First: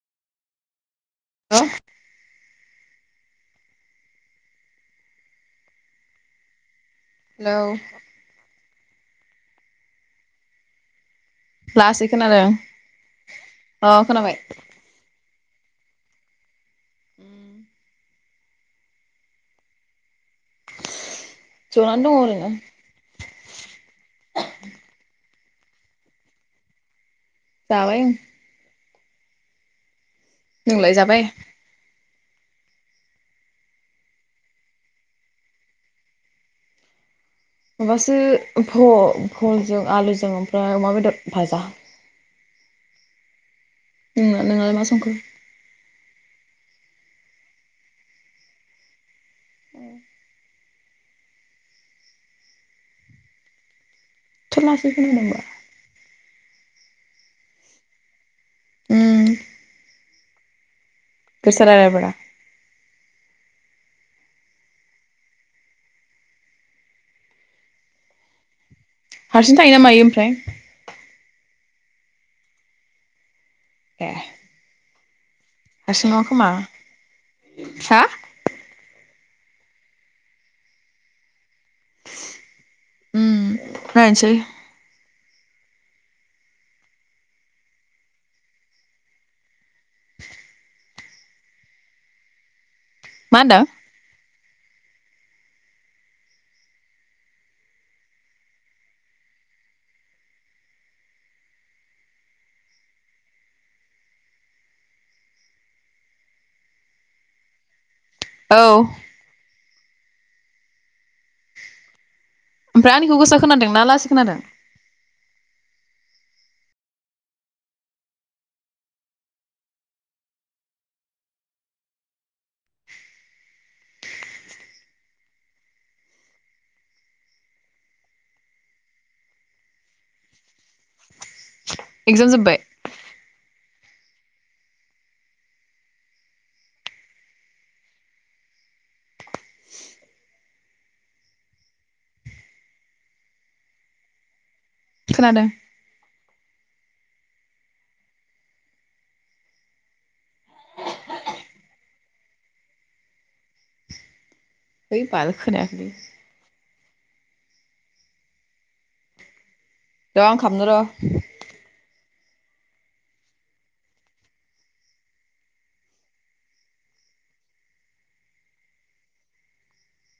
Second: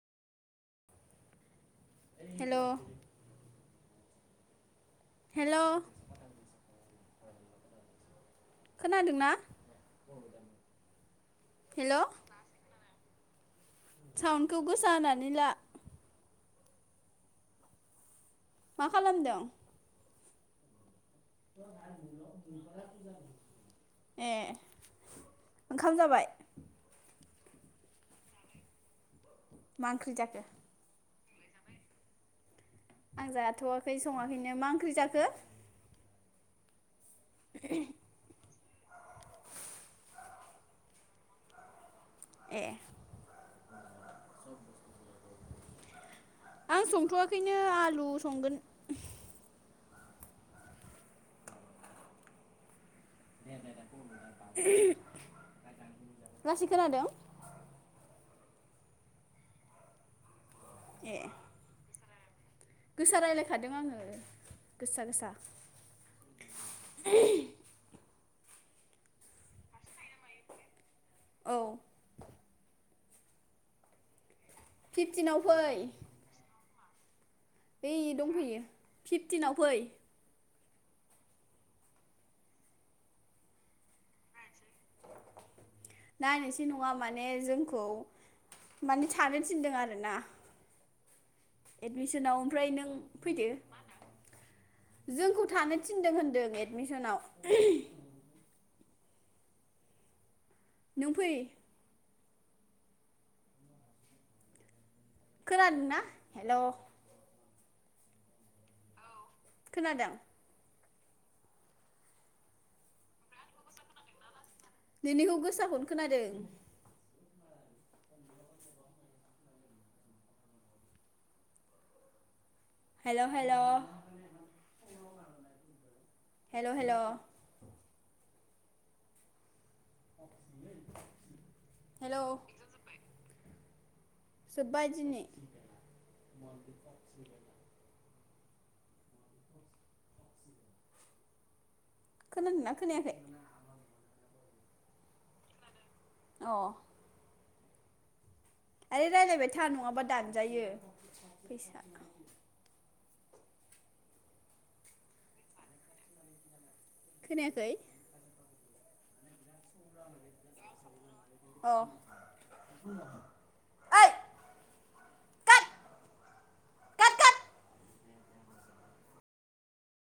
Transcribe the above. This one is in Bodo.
हो हेलौ हेलौ हेलौ खोनादोंना? हेल' लासै‌ खोनादों अ खोनाबाय साउन्डखौ गोसा होनानै ला उम मा खालामदों? जनानै दङ ओरैनो ए ओंखाम जाबाय? जाबाय ओं [inaudible] नोंलाय जाबाय? आं जाथ'वाखै सङाखैनो मा ओंख्रि जाखो? माबासो भ-भलजों आलुजों ओमफ्राय अमा बेदर भाजा ए नोंङो नोंलाय मा संखो? आं संथ'वाखैनो आलु संगोन औ [inaudible] एथ'लासै खोनादों लासै खोनादों उम ए गोसा रायलायब्रा गोसा रायलायखादों आङो गोसा गोसा हारसिं थायोना मायो ओमफ्राय औ ए फिफ्टिनाव फै हारसिं नङा खोमा हा ओइ दंफैयो फिफटिनाव फै उम नायनोसै नायनोसै नङा माने जोंखौ माने थानो थिनदों आरो [unintelligible] एडमिसनाव ओमफ्राय नों मा फैदो होनदों जोंखौ थानो थिनदों होनदों एडमिसनाव नों फै खोनादोंना हेल' औ खोनादों ओमफ्राय आंनिखौ गोसा खोनादों ना लासि खोनादों नोंनिखौ गोसाखौनो खोनादों हेल' हेल' हेल' हेल' [inaudible] हेल' एगजाम जोबबाय जोबबाय दिनै खोनादोंना खोनायाखै खोनादों औ आरे रायलायबाय था नङाबा दानजायो फैसा ओइ बाल खोनायाखैलै खोनायाखै र' आं खालामनो अ ओइ कात कात कात